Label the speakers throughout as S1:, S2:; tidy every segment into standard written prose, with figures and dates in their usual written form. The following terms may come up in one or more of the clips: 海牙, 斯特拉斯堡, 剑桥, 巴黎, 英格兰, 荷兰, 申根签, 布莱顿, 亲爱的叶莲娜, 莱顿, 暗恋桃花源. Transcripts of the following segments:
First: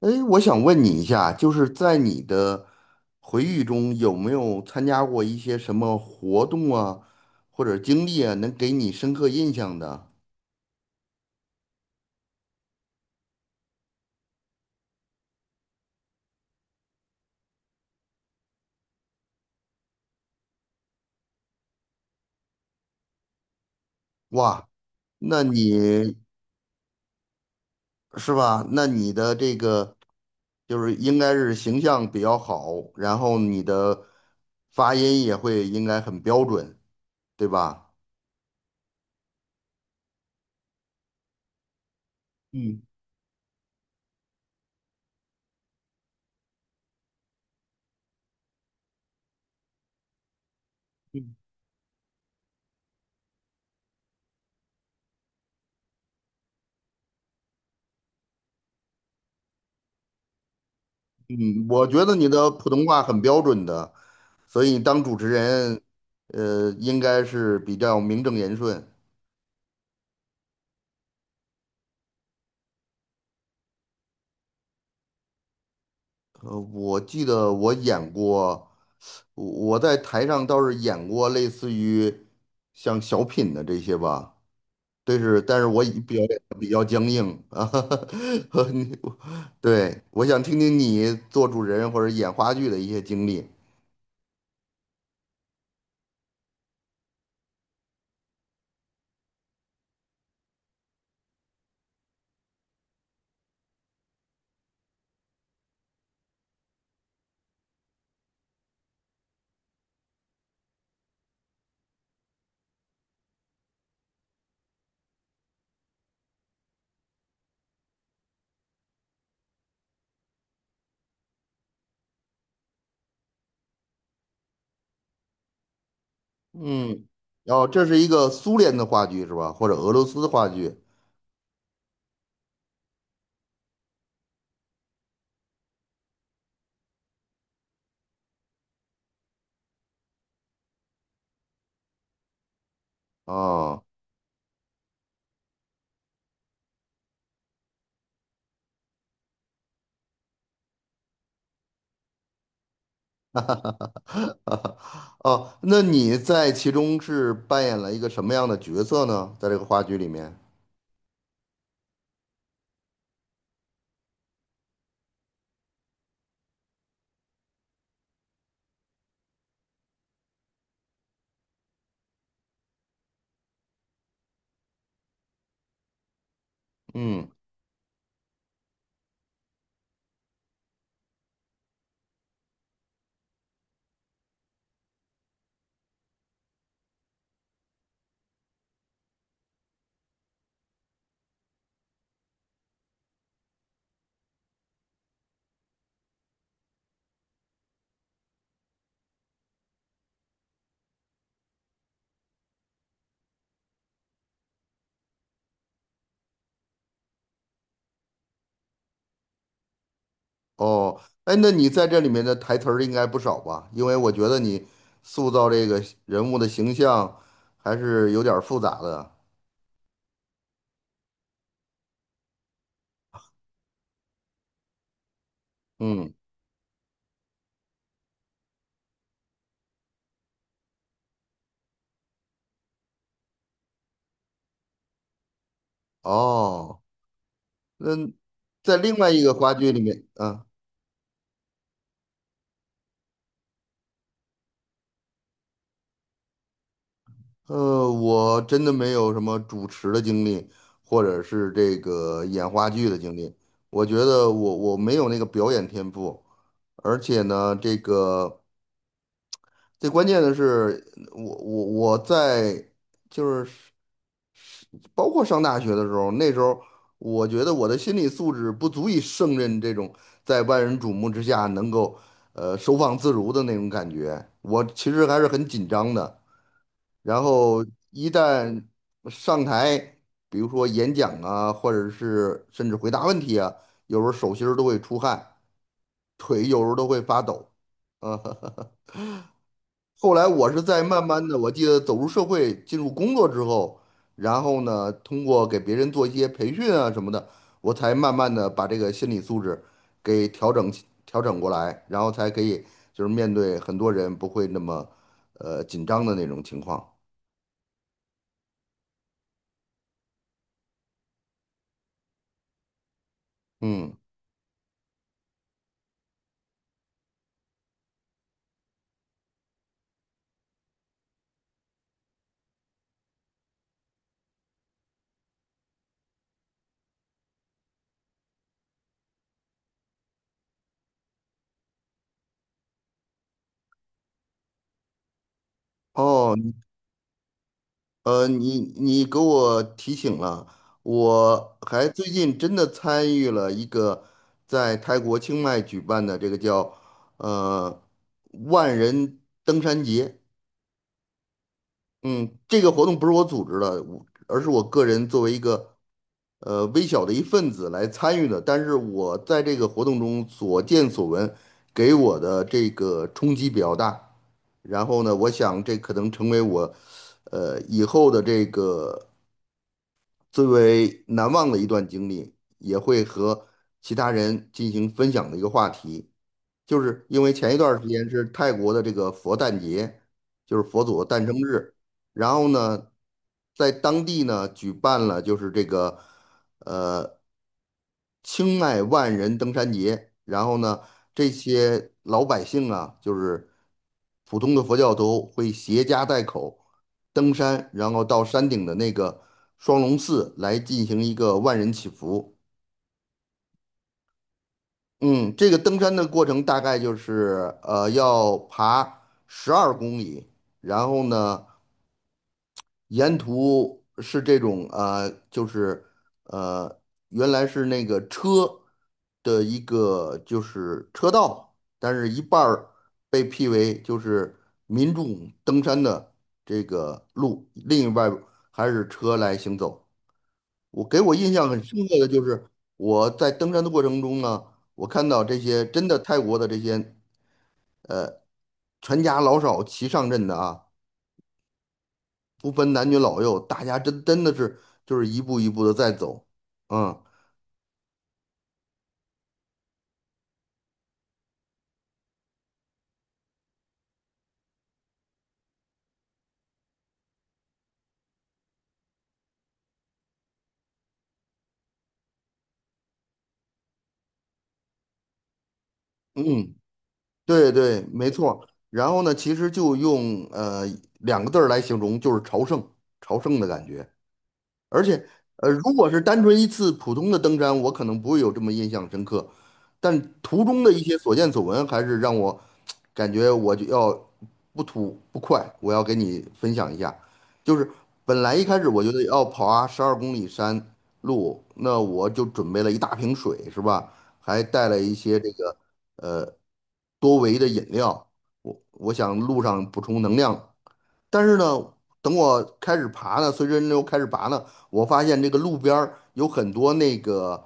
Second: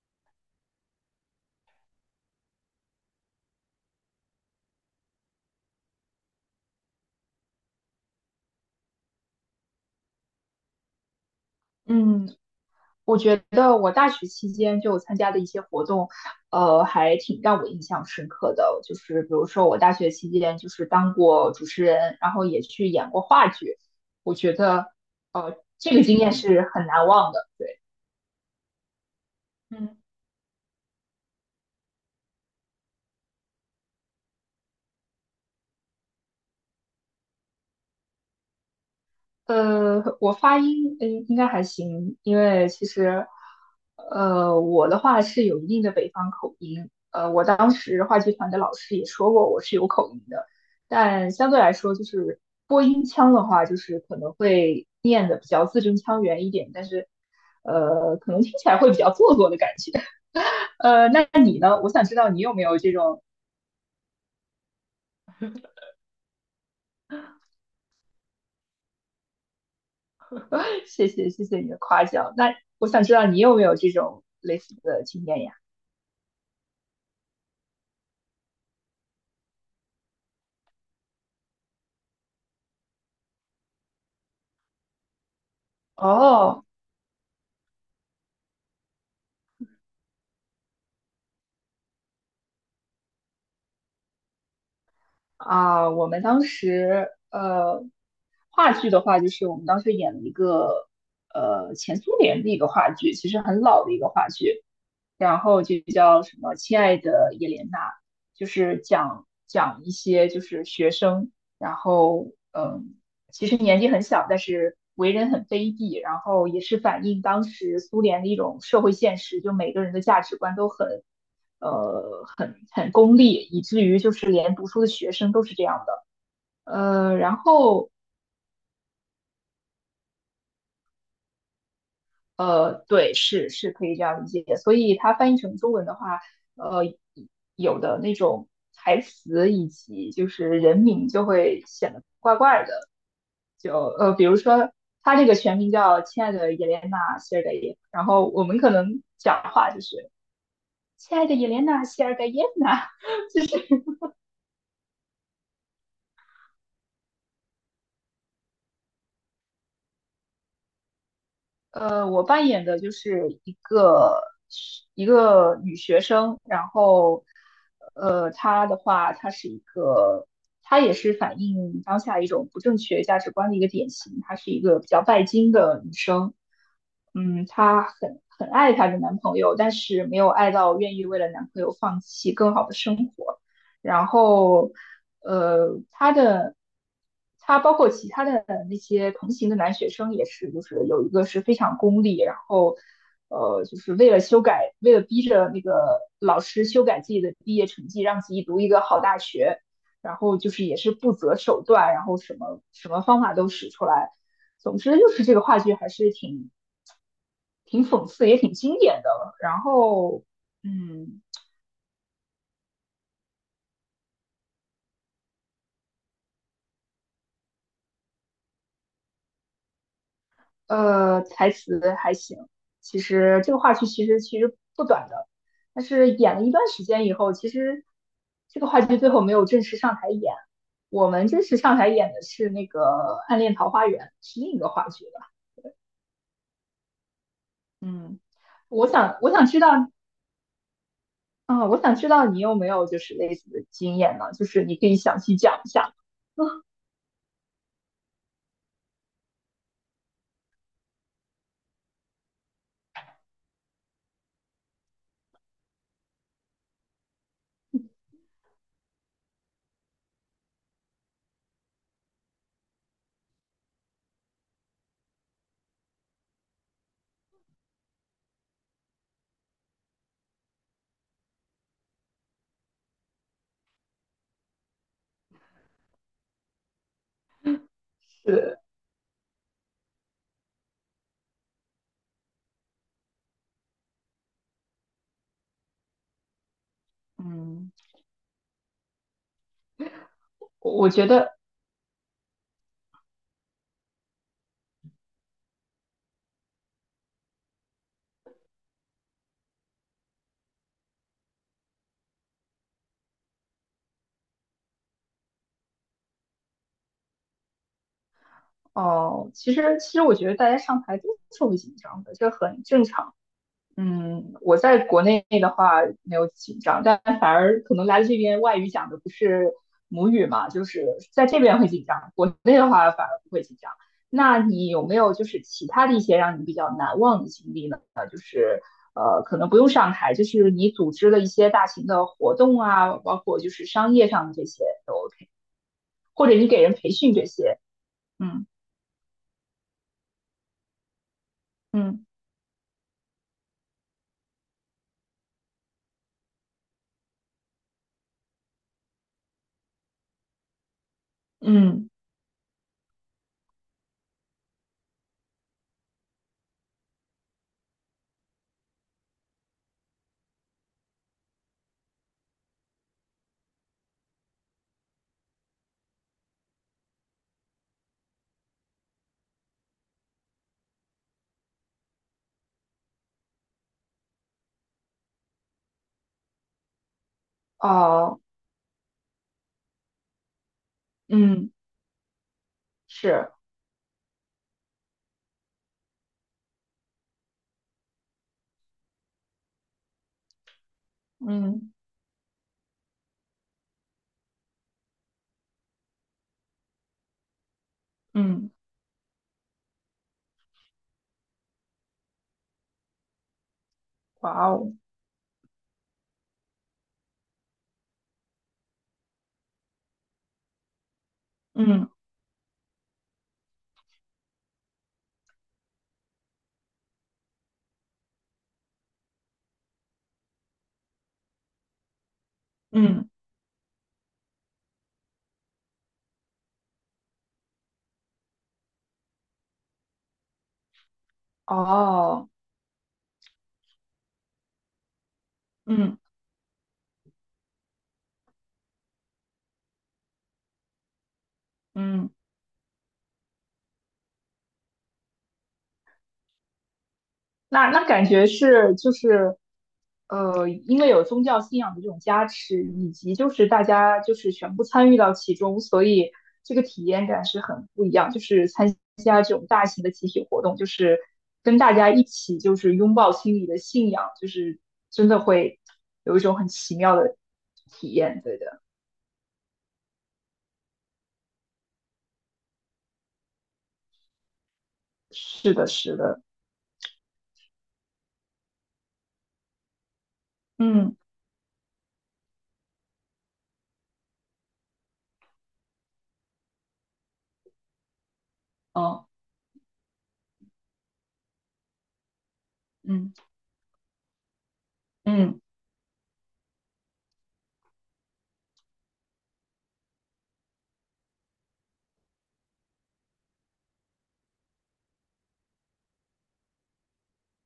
S1: 哎，我想问你一下，就是在你的回忆中，有没有参加过一些什么活动啊，或者经历啊，能给你深刻印象的？
S2: 嗯，我觉得我大学期间就参加的一些活动，还挺让我印象深刻的。就是比如说，我大学期间就是当过主持人，然后也去演过话剧。我觉
S1: 哇，
S2: 得，
S1: 那
S2: 这个
S1: 你
S2: 经验是很难忘的。对，
S1: 是吧？那你的这个
S2: 嗯。
S1: 就是应该是形象比较好，然后你的发音也会应该很标准，对吧？
S2: 我发音应该还行，因为
S1: 嗯。
S2: 其实我的话是有一定的北方口音，我当时话剧团的老师也说过我是有口音的，但相对来说就是播音腔的话，就是可能会念的比较字正腔圆一点，但是可能听起来会比较做作的感觉。那你
S1: 嗯，
S2: 呢？
S1: 我
S2: 我
S1: 觉
S2: 想
S1: 得
S2: 知
S1: 你
S2: 道你
S1: 的
S2: 有没
S1: 普
S2: 有
S1: 通
S2: 这
S1: 话很
S2: 种，
S1: 标准的，所以当主持人，应该是比较名正言顺。
S2: 谢谢你的夸奖。那我想知道你有没有这种类似的经验呀？
S1: 我记得我演过，我我在台上倒是演过类似于像小品的这些吧，但是我以表演得
S2: 哦，
S1: 比较僵硬啊，和你对，我想听听你做主持人或者演话剧的一些经历。
S2: 啊，我们当时话剧的话，就是我们当时演了一个前苏联的一个话剧，其实很老的一个话剧，然后就叫什么“亲爱的叶莲娜”，就是讲一些就是学生，然后嗯，其实年纪很小，但是为人很卑鄙，然后也是反映当时苏联的一种社会现实，就每个人的价值观都很很功利，以至于就是连读书的学生都是这样的。
S1: 嗯，
S2: 呃，然
S1: 然后这
S2: 后
S1: 是一个苏联的话剧是吧？或者俄罗斯的话剧
S2: 呃，对，是是可以这样理解。所以它翻译成中文的话，呃，有的那种台词以及就是人名就会显得怪怪的。
S1: 啊？哦。
S2: 比如说他这个全名叫亲爱的叶莲娜·谢尔盖耶夫，然后我们可能讲话就是亲爱的叶莲娜·谢尔盖耶娜，
S1: 哦，那你在其中是扮演了一个什么样的角色呢？在这个话剧里面，
S2: 我扮演的就是一个女学生，然后，她的话，她是一个，她也是反映当下一种不正确价值观的一个典型，她是一个比较拜金的女生，
S1: 嗯。
S2: 嗯，她很爱她的男朋友，但是没有爱到愿意为了男朋友放弃更好的生活。然后呃，他的他包括其他的那些同行的男学生也是，就是有一个是非常功利，然后就是为了修改，为了逼着那个老师修改自己的毕业成绩，让自己读一个好大学，然后就是也是不择手段，然后什么什么方法都使出来。总之就是这个话剧还是挺讽刺，也挺经典的。然后
S1: 哦，
S2: 嗯。
S1: 哎，那你在这里面的台词儿应该不少吧？因为我觉得你塑造这个人物的形象还是有点儿复杂的。
S2: 台词还行。其实这个话剧其实不短的，但是
S1: 嗯。
S2: 演了一段时间以后，其实这个话剧最后没有正式上台演。我们正式上台演的是那个《暗恋桃花源》，是另一个话剧了。
S1: 哦，那
S2: 嗯，
S1: 在
S2: 我
S1: 另外
S2: 想
S1: 一
S2: 我
S1: 个
S2: 想
S1: 话
S2: 知道，
S1: 剧里面，啊，
S2: 嗯，我想知道你有没有就是类似的经验呢？就是你可以详细讲一下。嗯
S1: 我真的没有什么主持的经历，或者是这个演话剧的经历。我觉得我没有那个表演天赋。而且呢，这个最关键的是，我我我在就是包括上大学的时候，那时候我觉得我的心理素质不足以胜任这种在万人瞩目之下能够收放自如的那种感觉，我其实还是很紧张的。然后一
S2: 是，
S1: 旦上台，比如说演讲啊，或者是甚至回答问题啊，有时候手心儿都会出汗，腿有时候都会发抖，
S2: 嗯
S1: 啊。后来我是
S2: 我
S1: 在
S2: 我
S1: 慢
S2: 觉
S1: 慢
S2: 得，
S1: 的，我记得走入社会、进入工作之后，然后呢，通过给别人做一些培训啊什么的，我才慢慢的把这个心理素质给调整过来，然后才可以就是面对很多人不会那么紧张的那种情况。
S2: 哦、其实我觉得大家上台都是会紧张的，这很正常。
S1: 嗯。
S2: 嗯，我在国内的话没有紧张，但反而可能来了这边外语讲的不是母语嘛，就是在这边会紧张，国内的话反而不会紧张。那你有没有就是其他的一些让你比较难忘的经历呢？就是可能不用上台，就是你组织了一些大型的活动啊，包括就是商业上的这些都 OK，或者
S1: 哦，
S2: 你给人培训这些，嗯
S1: 你你给我提醒了，我还最
S2: 嗯
S1: 近真的参与了一个在泰国清迈举办的这个叫呃万人登山节。
S2: 嗯，
S1: 嗯，这个活动不是我组织的，我而是我个人作为一个微小的一份子来参与的。但是我在这个活动中所见所闻，给我的这个冲击比较大。然后呢，我想这可能成为我，以后的这个最为难忘的一段经历，也会和其他人进行分享的一个话题，就是因为前一段儿时间
S2: 哦，
S1: 是泰国的这个佛诞节，就是佛祖的诞生
S2: 嗯，
S1: 日，然后呢，
S2: 是，
S1: 在当地呢举办了就是这个。呃。青迈万人登山节，然后呢，这
S2: 嗯
S1: 些老百姓啊，就是普通的佛教徒会携家带口登山，然后到山
S2: 嗯，
S1: 顶的那个双龙寺来进行一个万人祈福。
S2: 哇哦，
S1: 嗯，这个登山的过程大概就是要爬十二公里，然后呢。
S2: 嗯。
S1: 沿途是这种啊、就是呃，原来是那个车的一个就是车道，但是一半儿
S2: 嗯，
S1: 被辟为就是民众登山的这个路，另一半儿还是车来行走。我给我印象很深刻的就
S2: 哦，
S1: 是我在登山的过程中呢，我看到这些真
S2: 嗯
S1: 的泰国的这些全家老少齐上阵的啊。
S2: 嗯，
S1: 不分男女老幼，大家真真的是就是一步一步的在走，嗯
S2: 那那感觉是就是，因为有宗教信仰的这种加持，以及就是大家就是全部参与到其中，所以这个体验感是很不一样。就是参加这种大型的集体活动，就是跟大家一起就是拥抱心里的信仰，就是真的会有一种很
S1: 嗯，
S2: 奇妙的
S1: 对对，
S2: 体
S1: 没
S2: 验。对
S1: 错。
S2: 的，
S1: 然后呢，其实就用两个字儿来形容，就是朝圣，朝圣的感觉。而且，
S2: 是的，
S1: 如果
S2: 是
S1: 是单
S2: 的，
S1: 纯一次普通的登山，我可能不会有这么印象深刻，但途中的一
S2: 嗯，
S1: 些所见所闻，还是让我感觉我就要不吐不快。我要给你分享一下，就是本来一开始我觉得
S2: 哦，
S1: 要跑啊十二公里山路，那我就准备了一大
S2: 嗯
S1: 瓶水，是吧？还带了一些这
S2: 嗯
S1: 个呃多维的饮料，我想路上补充能量。但是呢，等我开始爬呢，随着人流开始爬呢，我发现这个路边儿有很多那个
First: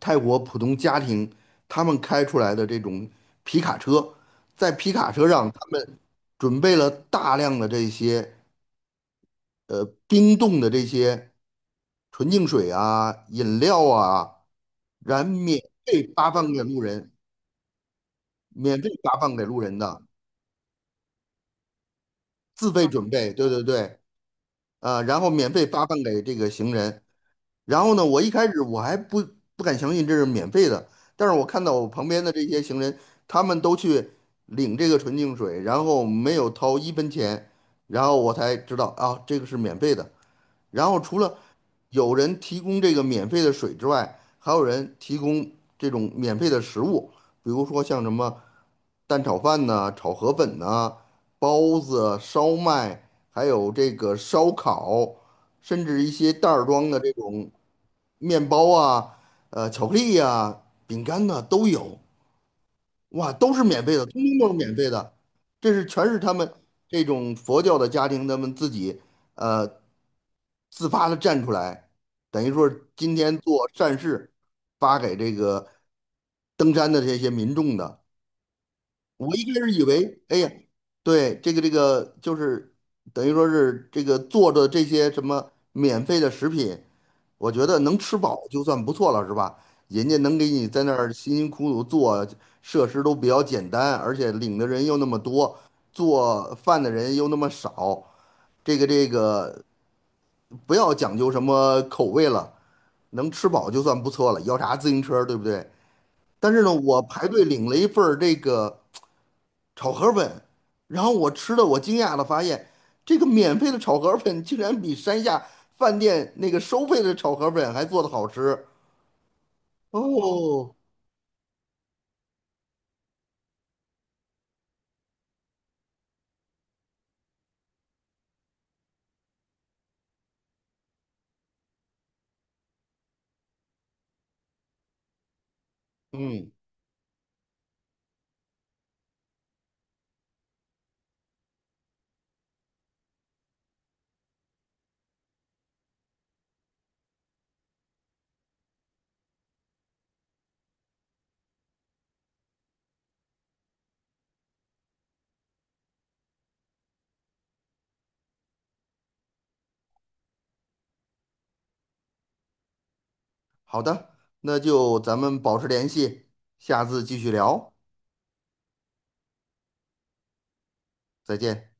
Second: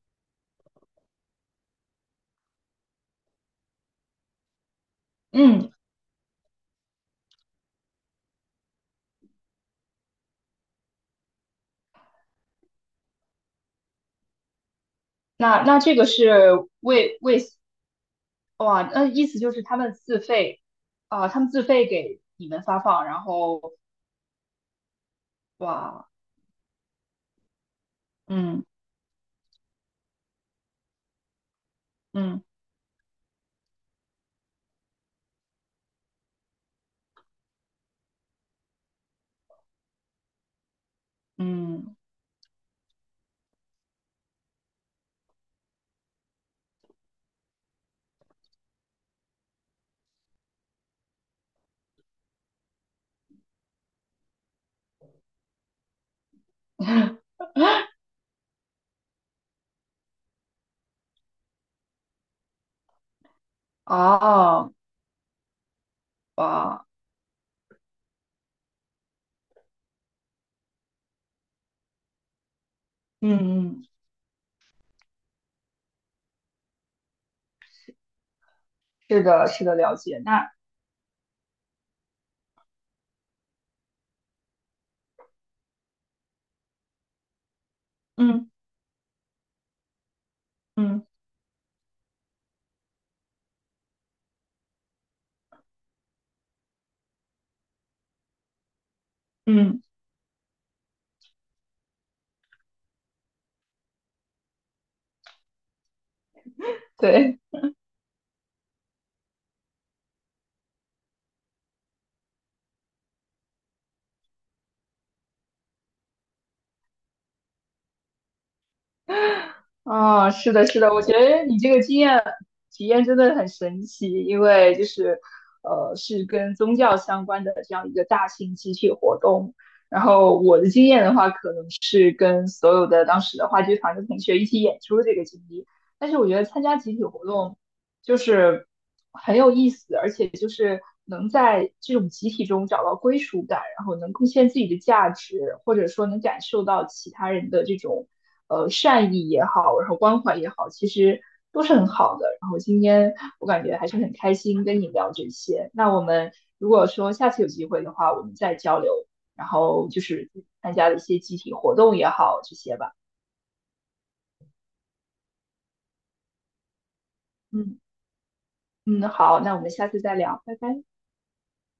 S1: 泰国普通家庭他们开出来的这种皮卡车，在皮卡车上他
S2: 嗯。
S1: 们准备了大量的这些冰冻的这些纯净水啊、饮料啊，然免
S2: 那那这个
S1: 费发放
S2: 是
S1: 给路人，
S2: 为为
S1: 免
S2: 哇，
S1: 费
S2: 那
S1: 发
S2: 意
S1: 放
S2: 思
S1: 给
S2: 就
S1: 路
S2: 是
S1: 人
S2: 他们
S1: 的，
S2: 自费啊，他们自费给你们
S1: 自
S2: 发
S1: 费
S2: 放，
S1: 准
S2: 然
S1: 备，对对
S2: 后
S1: 对。啊，然后免费发放
S2: 哇，
S1: 给这个行人，然后呢，我一开始
S2: 嗯
S1: 我还不不敢相信这是免费的，但是我看到我旁边的
S2: 嗯
S1: 这些行人，他们都去领这个纯净水，然后没有掏一分钱，然后我才知道啊，这个是免费的。然后除了
S2: 嗯，
S1: 有人提供这个免费的水之外，还有人提供这种免费的食物，比如说像什么蛋炒饭呐、炒河粉呐、包子、烧麦，还有这个烧烤，甚至一些袋儿装的这种。面包啊，巧克力呀、饼干呐、都有，哇，都是免费的，通通都是
S2: 哦
S1: 免费的。这是全是他们
S2: 哇，
S1: 这种佛教的家庭，他们自己呃自发的站出来，等于说是今天
S2: 嗯
S1: 做
S2: 嗯，嗯
S1: 善事，发给这个登山的这些民众的。
S2: 是
S1: 我一
S2: 的，
S1: 开
S2: 是
S1: 始
S2: 的，
S1: 以
S2: 了解。
S1: 为，哎呀，
S2: 那
S1: 对，这个就是等于说是这个做的这些什么免费的食品，我觉得能吃饱
S2: 嗯
S1: 就算不错了，是吧？人家能给你在那
S2: 嗯
S1: 儿辛辛苦苦做，设施都比较简单，而且领的人又那么多，做饭的人又那么少，这个
S2: 嗯，
S1: 不要讲究什么口味了，能吃饱就算不错了，要啥自行车，对不对？但是呢，我排
S2: 对。
S1: 队领了一份儿这个。炒河粉，然后我吃的，我惊讶的发现，这个免费的炒河粉竟然比山下饭店那个收费的炒河粉还做的好吃。
S2: 啊，是的，
S1: 哦，
S2: 是的，我觉得你这个经验体验真的很神奇，因为就是，是跟宗教相关的这样一个大型集体活动。然后我的经验的话，可能是跟所有的当时的话剧团的同学一起演出这个经历。但是我觉得
S1: 嗯，
S2: 参加集体活动就是很有意思，而且就是能在这种集体中找到归属感，然后能贡献自己的价值，或者说能感受到其他人的这种善意也好，然后关怀也好，其实都是很好的。然后今天我感觉还是很开心跟你聊这些。那我们如果说下次有机会的话，我们再交流，然后就是参加的一些集体活动也好，这些吧。
S1: 好的，那就咱们保持联系，下次继续聊，
S2: 嗯嗯，好，那我们下次再聊，拜拜。
S1: 再见。